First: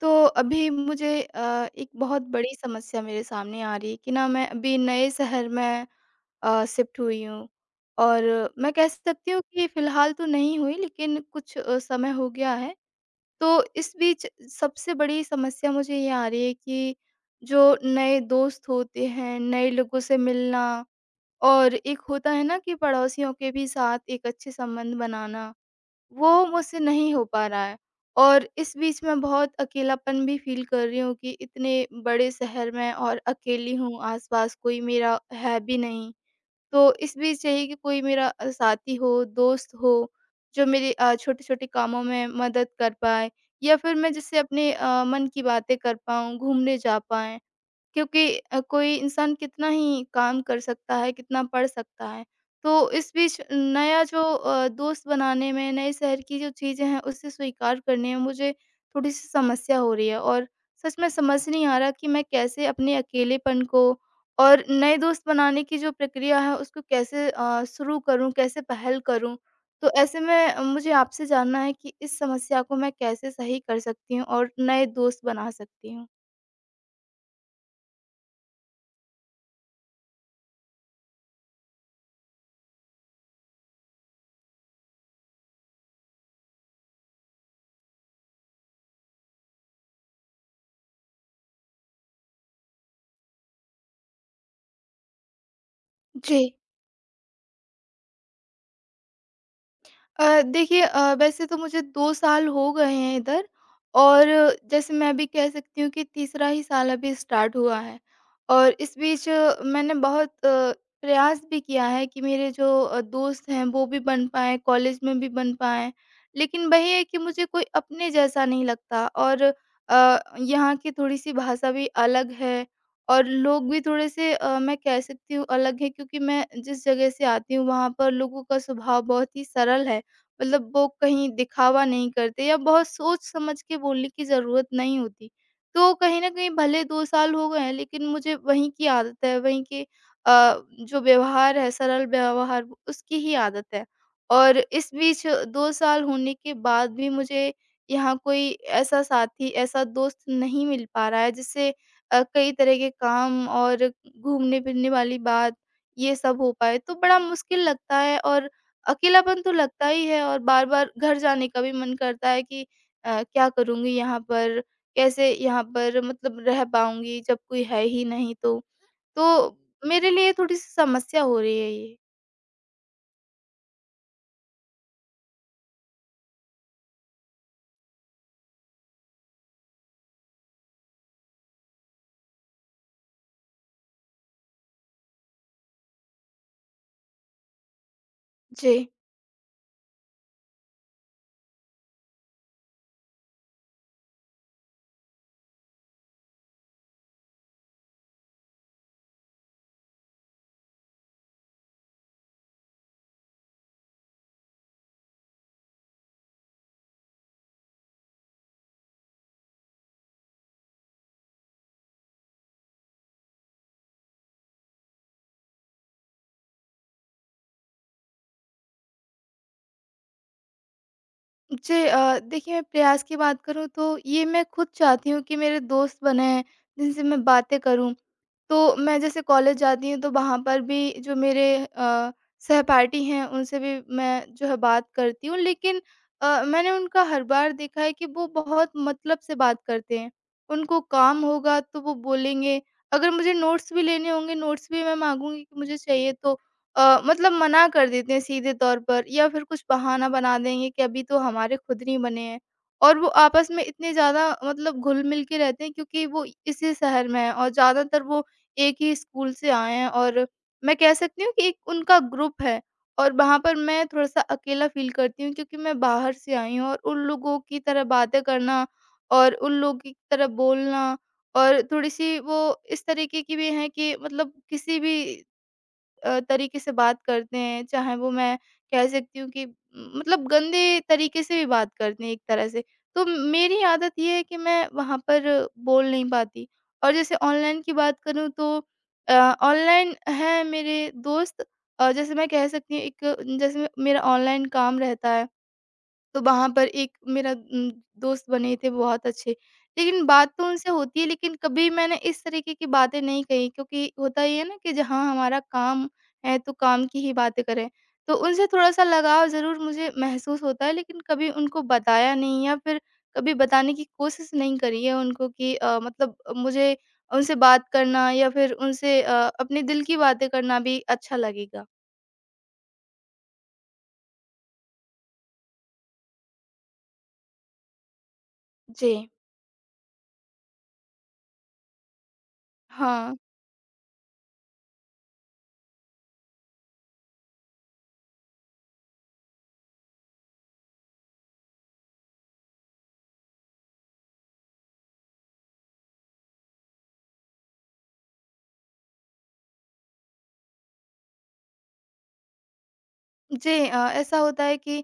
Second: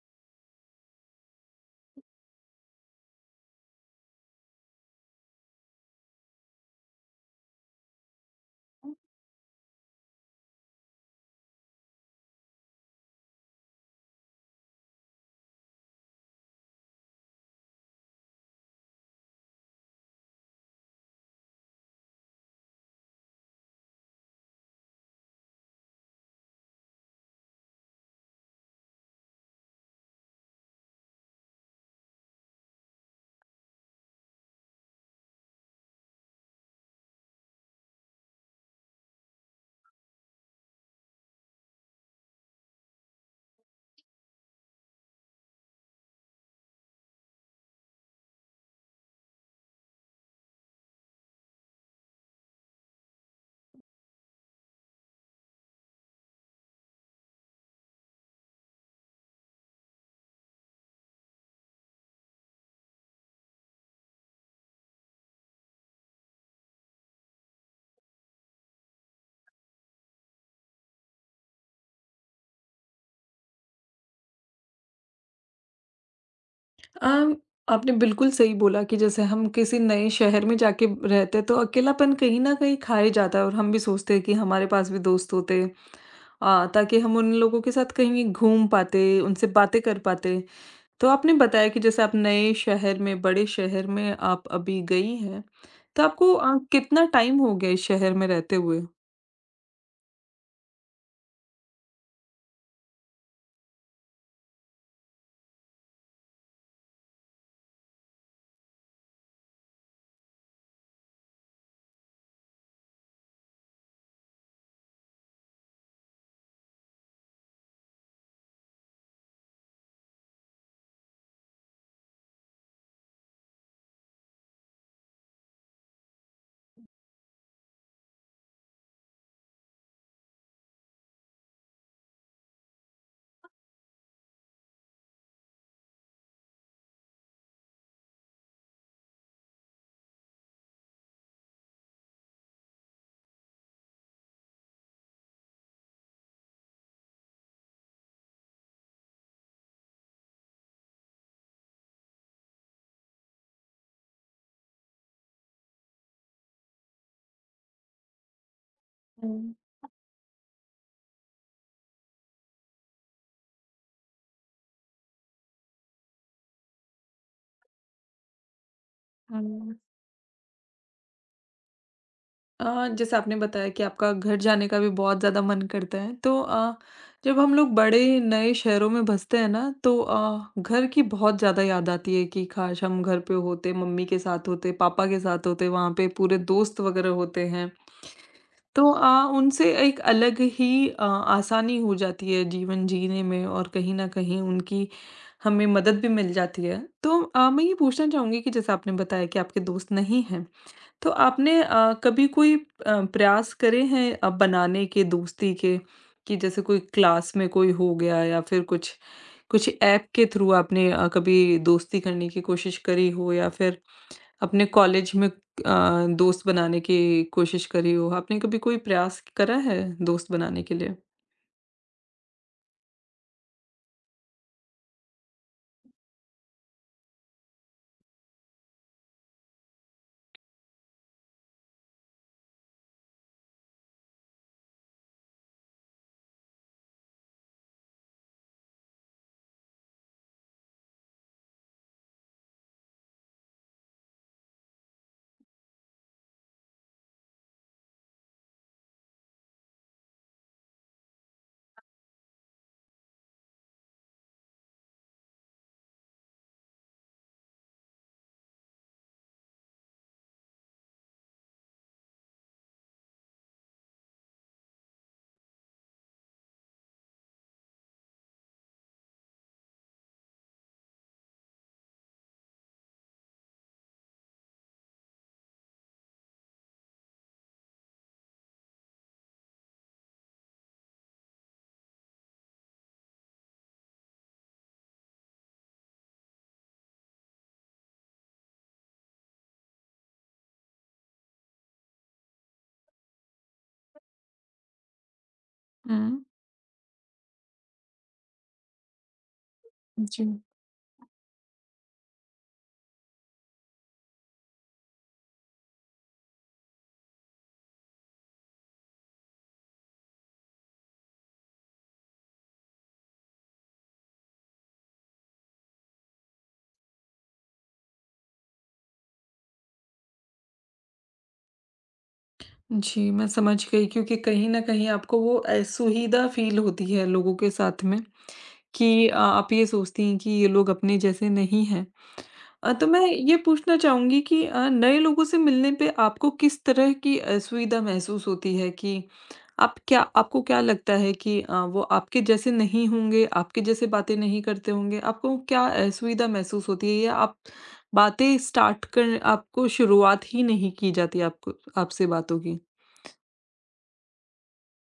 तो अभी मुझे एक बहुत बड़ी समस्या मेरे सामने आ रही है कि ना मैं अभी नए शहर में शिफ्ट हुई हूँ और मैं कह सकती हूँ कि फ़िलहाल तो नहीं हुई लेकिन कुछ समय हो गया है। तो इस बीच सबसे बड़ी समस्या मुझे ये आ रही है कि जो नए दोस्त होते हैं, नए लोगों से मिलना और एक होता है ना कि पड़ोसियों के भी साथ एक अच्छे संबंध बनाना। वो मुझसे नहीं हो पा रहा है और इस बीच मैं बहुत अकेलापन भी फ़ील कर रही हूँ कि इतने बड़े शहर में और अकेली हूँ, आस-पास कोई मेरा है भी नहीं। तो इस बीच चाहिए कि कोई मेरा साथी हो, दोस्त हो, जो मेरे छोटे-छोटे कामों में मदद कर पाए या फिर मैं जिससे अपने मन की बातें कर पाऊँ, घूमने जा पाएँ। क्योंकि कोई इंसान कितना ही काम कर सकता है, कितना पढ़ सकता है। तो इस बीच नया जो दोस्त बनाने में, नए शहर की जो चीज़ें हैं, उसे स्वीकार करने में मुझे थोड़ी-सी समस्या हो रही है और सच में समझ नहीं आ रहा कि मैं कैसे अपने अकेलेपन को और नए दोस्त बनाने की जो प्रक्रिया है, उसको कैसे शुरू करूँ, कैसे पहल करूँ? तो ऐसे में मुझे आपसे जानना है कि इस समस्या को मैं कैसे सही कर सकती हूँ और नए दोस्त बना सकती हूँ? अम, आपने बिल्कुल सही बोला कि जैसे हम किसी नए शहर में जाके रहते तो अकेलापन कहीं ना कहीं खाए जाता है और हम भी सोचते हैं कि हमारे पास भी दोस्त होते ताकि हम उन लोगों के साथ कहीं घूम पाते उनसे बातें कर पाते। तो आपने बताया कि जैसे आप नए शहर में बड़े शहर में आप अभी गई हैं। तो आपको जी। कितना टाइम हो गया इस शहर में रहते हुए। देखिए वैसे तो मुझे 2 साल हो गए हैं इधर और जैसे मैं अभी कह सकती हूँ कि तीसरा ही साल अभी स्टार्ट हुआ है। और इस बीच मैंने बहुत प्रयास भी किया है कि मेरे जो दोस्त हैं वो भी बन पाएँ, कॉलेज में भी बन पाएँ। लेकिन वही है कि मुझे कोई अपने जैसा नहीं लगता और यहाँ की थोड़ी-सी भाषा भी अलग है और लोग भी थोड़े-से मैं कह सकती हूँ अलग हैं क्योंकि मैं जिस जगह से आती हूँ वहाँ पर लोगों का स्वभाव बहुत ही सरल है। मतलब वो कहीं दिखावा नहीं करते या बहुत सोच समझ के बोलने की ज़रूरत नहीं होती। तो कहीं न कहीं भले 2 साल हो गए हैं लेकिन मुझे वहीं की आदत है, वहीं के जो व्यवहार है, सरल व्यवहार उसकी ही आदत है। और इस बीच 2 साल होने के बाद भी मुझे यहाँ कोई ऐसा साथी, ऐसा दोस्त नहीं मिल पा रहा है जिससे कई तरह के काम और घूमने-फिरने वाली बात ये सब हो पाए, तो बड़ा मुश्किल लगता है और अकेलापन तो हम्म। लगता ही है और बार-बार घर जाने का भी मन करता है कि क्या करूँगी यहाँ पर? कैसे यहाँ पर मतलब रह पाऊँगी जब कोई है ही नहीं तो? तो हम्म। मेरे लिए थोड़ी-सी समस्या हो रही है ये। जैसे आपने बताया कि आपका घर जाने का भी बहुत ज़्यादा मन करता है, तो जब हम लोग बड़े नए शहरों में बसते हैं ना, तो घर की बहुत ज़्यादा याद आती है कि काश हम घर पे होते, मम्मी के साथ होते, पापा के साथ होते, वहाँ पे पूरे दोस्त वगैरह होते हैं। जी। तो उनसे एक अलग ही आसानी हो जाती है जीवन जीने में और कहीं न कहीं उनकी हमें मदद भी मिल जाती है। तो मैं ये पूछना चाहूँगी कि जैसे आपने बताया कि आपके दोस्त नहीं हैं। तो आपने कभी कोई प्रयास करे हैं बनाने के दोस्ती के कि जैसे कोई क्लास में कोई हो गया या फिर कुछ कुछ ऐप के थ्रू आपने कभी दोस्ती करने की कोशिश करी हो या फिर अपने कॉलेज में दोस्त बनाने की कोशिश करी हो, आपने कभी कोई प्रयास करा है दोस्त बनाने के लिए? जी देखिए मैं प्रयास की बात करूँ तो ये मैं खुद चाहती हूँ कि मेरे दोस्त बनें, जिनसे मैं बातें करूँ। तो मैं जैसे कॉलेज जाती हूँ तो वहाँ पर भी जो मेरे अ, सहपाठी हैं उनसे भी मैं जो है बात करती हूँ लेकिन मैंने उनका हर बार देखा है कि वो बहुत मतलब से बात करते हैं। उनको काम होगा तो वो बोलेंगे, अगर मुझे नोट्स भी लेने होंगे नोट्स भी मैं माँगूँगी कि मुझे चाहिए तो मतलब मना कर देते हैं सीधे तौर पर या फिर कुछ बहाना बना देंगे कि अभी तो हमारे खुद नहीं बने हैं। और वो आपस में इतने ज़्यादा मतलब घुल-मिल के रहते हैं क्योंकि वो इसी शहर में हैं और ज़्यादातर वो एक ही स्कूल से आए हैं और मैं कह सकती हूँ कि एक उनका ग्रुप है और वहाँ पर मैं थोड़ा-सा अकेला फ़ील करती हूँ क्योंकि मैं बाहर से आई हूँ और उन लोगों की तरह बातें करना और उन लोगों की तरह बोलना और थोड़ी-सी वो इस तरीके की भी हैं कि मतलब किसी भी तरीके से बात करते हैं, चाहे वो मैं कह सकती हूँ कि मतलब गंदे तरीके से भी बात करते हैं एक तरह से। तो मेरी आदत ये है कि मैं वहाँ पर बोल नहीं पाती और जैसे ऑनलाइन की बात करूँ तो अ, ऑनलाइन हैं मेरे दोस्त जैसे मैं कह सकती हूँ एक जैसे मेरा ऑनलाइन काम रहता है। हुँ। तो वहाँ पर एक मेरा दोस्त बने थे बहुत अच्छे। लेकिन जी। बात तो उनसे होती है लेकिन कभी मैंने इस तरीके की बातें नहीं कही क्योंकि होता ये है ना कि जहाँ हमारा काम है तो काम की ही बातें करें। तो उनसे थोड़ा-सा लगाव ज़रूर मुझे महसूस होता है लेकिन कभी उनको बताया नहीं या फिर कभी बताने की कोशिश नहीं करी है उनको कि मतलब मुझे उनसे बात करना या फिर उनसे अपने दिल की बातें करना भी अच्छा लगेगा। जी, मैं समझ गई क्योंकि कहीं न कहीं आपको वो असुविधा फ़ील होती है लोगों के साथ में। जी। कि आप ये सोचती हैं कि ये लोग अपने जैसे नहीं हैं। तो मैं हाँ। ये पूछना चाहूँगी कि नए लोगों से मिलने पे आपको किस तरह की असुविधा महसूस होती है कि आप क्या, आपको क्या लगता है कि वो आपके जैसे नहीं होंगे, आपके जैसे बातें नहीं करते होंगे? आपको क्या असुविधा महसूस होती है या आप बातें स्टार्ट कर, आपको शुरुआत ही नहीं की जाती आपको आपसे बातों की? जी ऐसा होता है कि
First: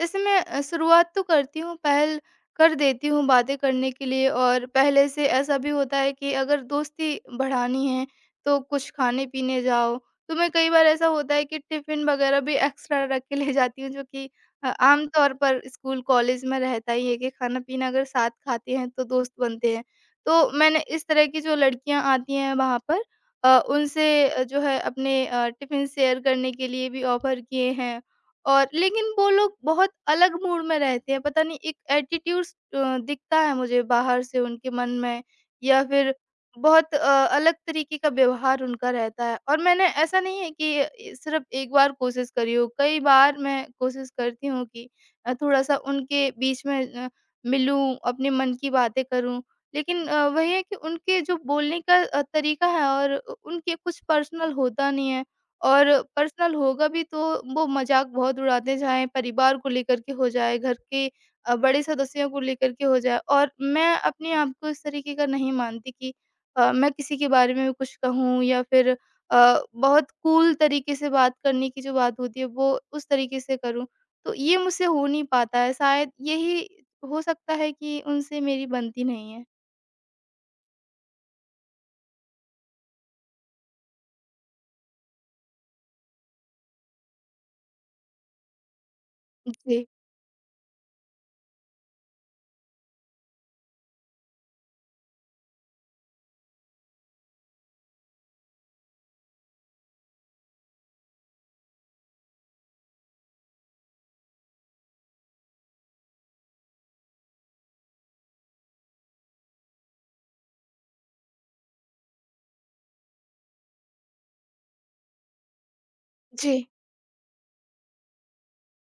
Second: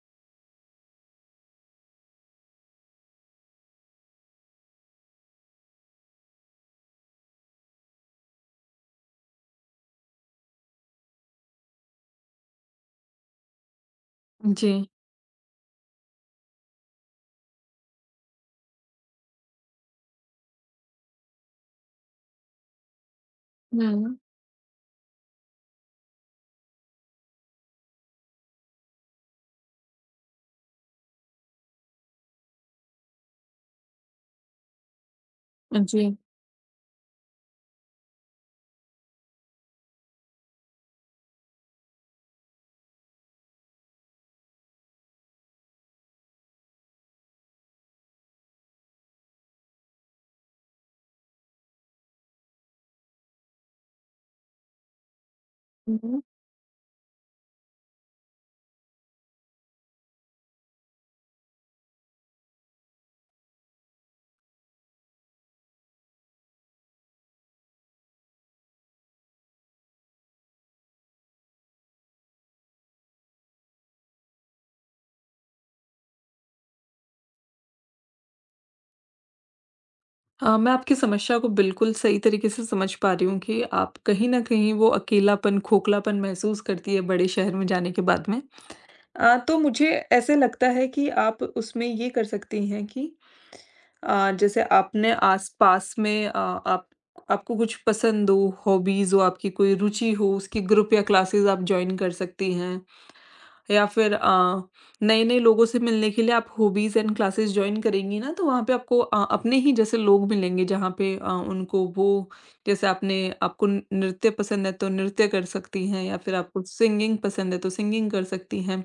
जैसे मैं शुरुआत तो करती हूँ, पहल कर देती हूँ बातें करने के लिए और पहले से ऐसा भी होता है कि अगर दोस्ती बढ़ानी है, तो कुछ खाने-पीने जाओ। तो मैं कई बार ऐसा होता है कि टिफ़िन वग़ैरह भी एक्स्ट्रा रख के ले जाती हूँ, जो कि जी। आम तौर पर स्कूल, कॉलेज में रहता ही है कि खाना-पीना अगर साथ खाते हैं, तो दोस्त बनते हैं। तो मैंने इस तरह की जो लड़कियाँ आती हैं वहाँ पर हुँ। उनसे जो है अपने टिफ़िन शेयर करने के लिए भी ऑफ़र किए हैं और लेकिन वो लोग बहुत अलग मूड में रहते हैं, पता नहीं एक एटीट्यूड्स दिखता है मुझे बाहर से उनके मन में या फिर जी। बहुत अलग तरीके का व्यवहार उनका रहता है और मैंने ऐसा नहीं है कि सिर्फ़ एक बार कोशिश करी हो, कई बार मैं कोशिश करती हूँ कि थोड़ा-सा उनके बीच में मिलूँ, अपने मन की बातें करूँ। लेकिन वही है कि उनके जो बोलने का तरीका है और उ उनके कुछ पर्सनल होता नहीं है और हुँ। पर्सनल होगा भी तो वो मज़ाक बहुत उड़ाते हैं, चाहे परिवार को लेकर के हो जाए, घर के बड़े सदस्यों को लेकर के हो जाए और मैं अपने आप को इस तरीके का नहीं मानती कि मैं किसी के बारे में भी कुछ कहूँ या फिर बहुत कूल तरीके से बात करने की जो बात होती है, वो उस तरीके से करूँ। तो ये मुझसे हो नहीं पाता है, शायद यही हो सकता है कि उनसे मेरी बनती नहीं है। मैं आपकी समस्या को बिल्कुल सही तरीके से समझ पा रही हूँ कि आप कहीं न कहीं वो अकेलापन, खोखलापन महसूस करती है बड़े शहर में जाने के बाद में। तो जी, मुझे ऐसे लगता है कि आप उसमें ये कर सकती हैं कि जैसे आपने आस-पास में अ, आप आपको कुछ पसंद हो, हॉबीज़ हो, आपकी कोई रुचि हो, उसकी ग्रुप या क्लासेस आप जॉइन कर सकती हैं। या फिर नए-नए लोगों से मिलने के लिए आप हॉबीज़ एंड क्लासेस जॉइन करेंगी ना, तो वहाँ पे आपको अपने ही जैसे लोग मिलेंगे जहाँ पे उनको वो जैसे आपने आपको न नृत्य पसंद है तो नृत्य कर सकती हैं या फिर जी, आपको सिंगिंग पसंद है तो सिंगिंग कर सकती हैं।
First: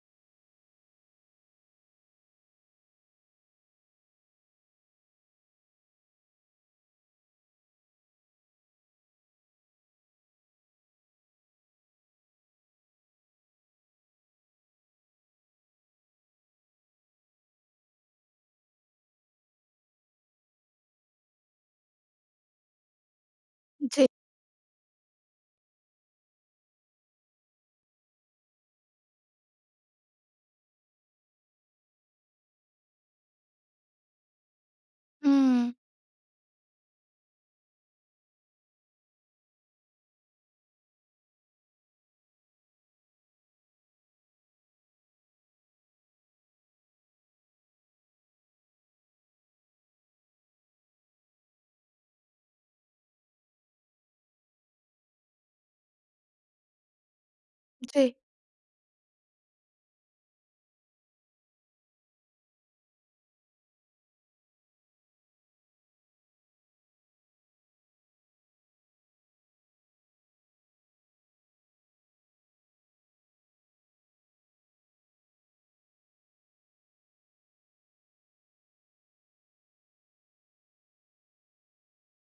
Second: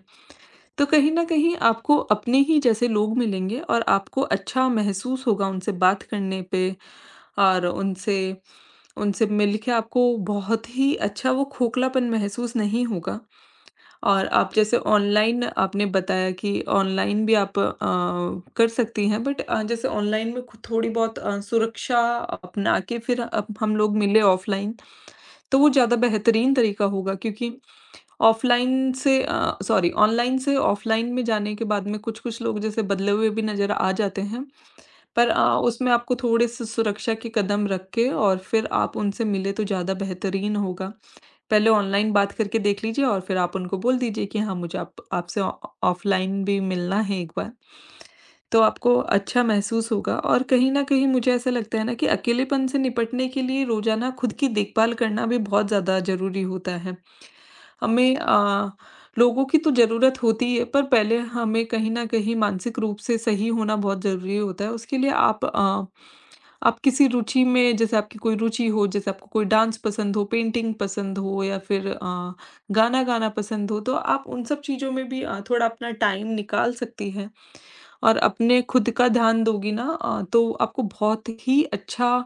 तो कहीं न कहीं आपको अपने ही जैसे लोग मिलेंगे और आपको अच्छा महसूस होगा उनसे बात करने पे और उनसे उनसे मिल के आपको बहुत ही अच्छा, वो खोखलापन महसूस नहीं होगा। और आप जैसे ऑनलाइन आपने बताया कि ऑनलाइन भी आप कर सकती हैं बट जैसे ऑनलाइन में खुद थोड़ी बहुत सुरक्षा अपना के फिर अब हम लोग जी। मिले ऑफलाइन तो वो ज़्यादा बेहतरीन तरीका होगा क्योंकि ऑफलाइन से, सॉरी, ऑनलाइन से ऑफलाइन में जाने के बाद में कुछ कुछ लोग जैसे बदले हुए भी नज़र आ जाते हैं, पर हुँ, उसमें आपको थोड़े से सुरक्षा के कदम रख के और फिर आप उनसे मिले तो ज़्यादा बेहतरीन होगा। पहले ऑनलाइन बात करके देख लीजिए और फिर आप उनको बोल दीजिए कि हाँ, मुझे आप आपसे ऑफलाइन भी मिलना है एक बार। तो आपको अच्छा महसूस होगा और कहीं ना कहीं मुझे ऐसा लगता है ना कि अकेलेपन से निपटने के लिए रोजाना खुद की देखभाल करना भी बहुत ज्यादा जरूरी होता है। जी, हमें लोगों की तो ज़रूरत होती है, पर पहले हमें कहीं न कहीं मानसिक रूप से सही होना बहुत ज़रूरी होता है। उसके लिए आप किसी रुचि में, जैसे आपकी कोई रुचि हो, जैसे आपको कोई डांस पसंद हो, पेंटिंग पसंद हो या फिर गाना गाना पसंद हो, तो आप उन सब चीज़ों में भी थोड़ा अपना टाइम निकाल सकती हैं। और अपने खुद का ध्यान दोगी ना तो आपको बहुत ही अच्छा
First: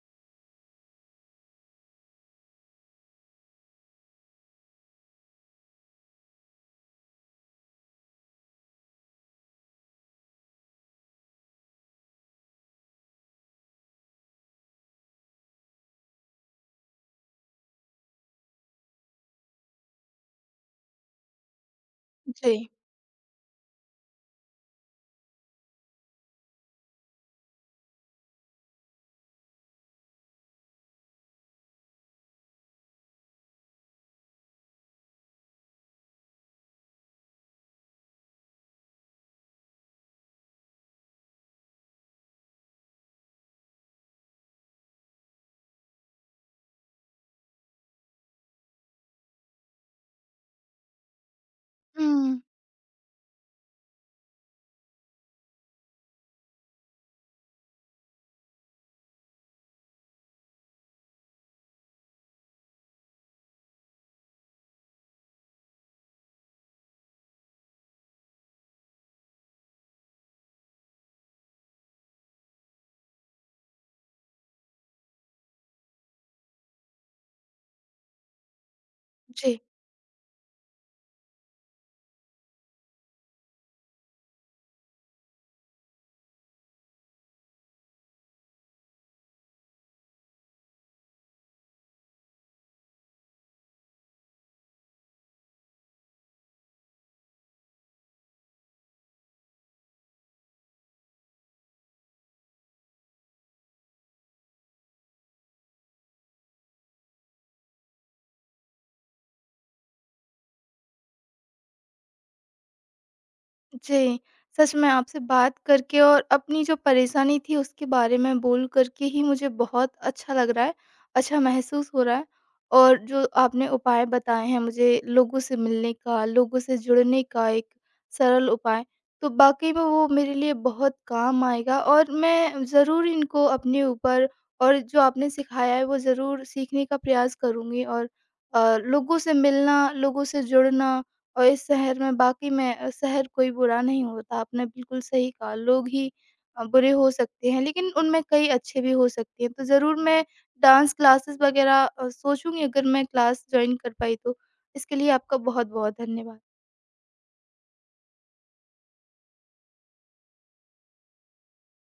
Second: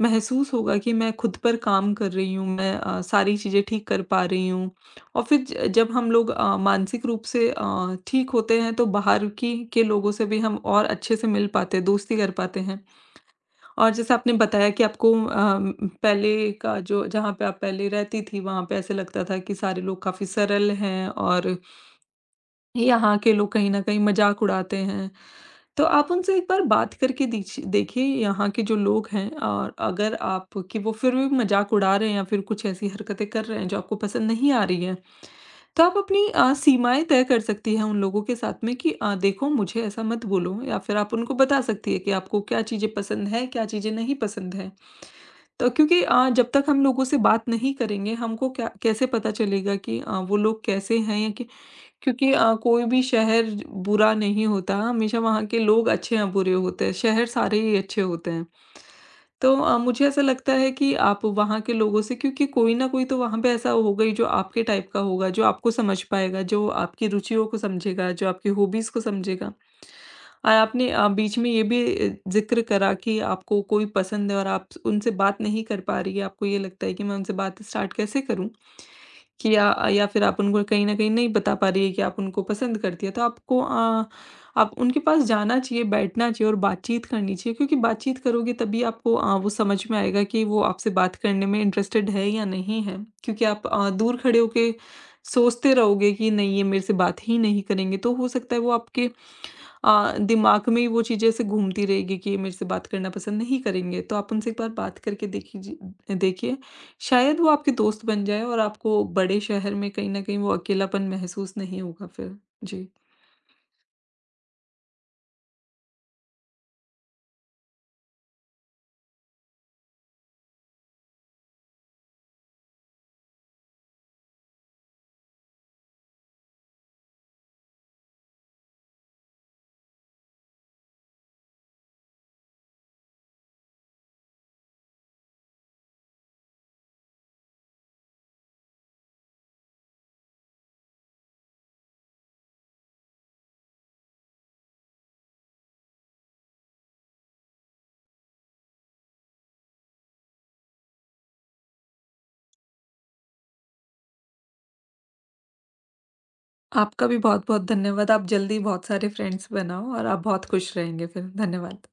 महसूस होगा कि मैं खुद पर काम कर रही हूँ, मैं सारी चीज़ें ठीक कर पा रही हूँ। और फिर ज जब हम लोग मानसिक रूप से ठीक होते हैं तो बाहर की के लोगों से भी हम और अच्छे से मिल पाते हैं, दोस्ती कर पाते हैं। और जैसे आपने बताया कि आपको पहले का जो, जहाँ पे आप पहले रहती थी, वहाँ पे ऐसे लगता था कि सारे लोग काफ़ी सरल हैं और जी। यहाँ के लोग कहीं न कहीं मज़ाक उड़ाते हैं। तो आप उनसे एक बार बात करके दीछि देखिए यहाँ के जो लोग हैं, और अगर आप कि वो फिर भी मज़ाक उड़ा रहे हैं या फिर कुछ ऐसी हरकतें कर रहे हैं जो आपको पसंद नहीं आ रही हैं, तो आप अपनी सीमाएँ तय कर सकती हैं उन लोगों के साथ में कि देखो मुझे ऐसा मत बोलो, या फिर आप उनको बता सकती है कि आपको क्या चीज़ें पसंद हैं, क्या चीज़ें नहीं पसंद हैं। तो क्योंकि जब तक हम लोगों से बात नहीं करेंगे, हमको क्या, कैसे पता चलेगा कि वो लोग कैसे हैं या कि क्योंकि हुँ, कोई भी शहर बुरा नहीं होता, हमेशा वहाँ के लोग अच्छे या बुरे होते हैं, शहर सारे ही अच्छे होते हैं। तो मुझे ऐसा लगता है कि आप वहाँ के लोगों से, क्योंकि कोई ना कोई तो वहाँ पे ऐसा होगा ही जो आपके टाइप का होगा, जो आपको समझ पाएगा, जो आपकी रुचियों को समझेगा, जो आपकी हॉबीज़ को समझेगा। और आपने बीच में ये भी ज़िक्र करा कि आपको कोई पसंद है और आप उनसे बात नहीं कर पा रही है, आपको ये लगता है कि मैं उनसे बात स्टार्ट कैसे करूँ? कि जी। या फिर आप उनको कहीं न कहीं नहीं बता पा रही है कि आप उनको पसंद करती है। तो आपको आप उनके पास जाना चाहिए, बैठना चाहिए और बातचीत करनी चाहिए क्योंकि बातचीत करोगे तभी आपको वो समझ में आएगा कि वो आपसे बात करने में इंटरेस्टेड है या नहीं है। क्योंकि आप दूर खड़े होके सोचते रहोगे कि नहीं ये मेरे से बात ही नहीं करेंगे, तो हो सकता है वो आपके दिमाग में ही वो चीज़ें ऐसे घूमती रहेगी कि ये मेरे से बात करना पसंद नहीं करेंगे। तो आप उनसे एक बार बात करके देखीजिए देखिए, शायद वो आपके दोस्त बन जाएँ और आपको बड़े शहर में कहीं न कहीं वो अकेलापन महसूस नहीं होगा फिर। जी। जी, सच में आपसे बात करके और अपनी जो परेशानी थी उसके बारे में बोल कर के ही मुझे बहुत अच्छा लग रहा है, अच्छा महसूस हो रहा है। और जो आपने उपाय बताए हैं मुझे लोगों से मिलने का, लोगों से जुड़ने का एक सरल उपाय, तो वाक़ई में वो मेरे लिए बहुत काम आएगा और मैं ज़रूर इनको अपने ऊपर और जो आपने सिखाया है वो ज़रूर सीखने का प्रयास करूँगी और लोगों से मिलना, लोगों से जुड़ना और इस शहर में वाक़ई में शहर कोई बुरा नहीं होता, आपने बिल्कुल सही कहा, लोग ही बुरे हो सकते हैं, लेकिन उनमें कई अच्छे भी हो सकते हैं। तो ज़रूर मैं डांस क्लासेस वग़ैरह सोचूँगी अगर मैं क्लास जॉइन कर पाई तो। इसके लिए आपका बहुत-बहुत धन्यवाद। आपका भी बहुत-बहुत धन्यवाद। आप जल्दी बहुत सारे फ्रेंड्स बनाओ और आप बहुत खुश रहेंगे फिर। धन्यवाद।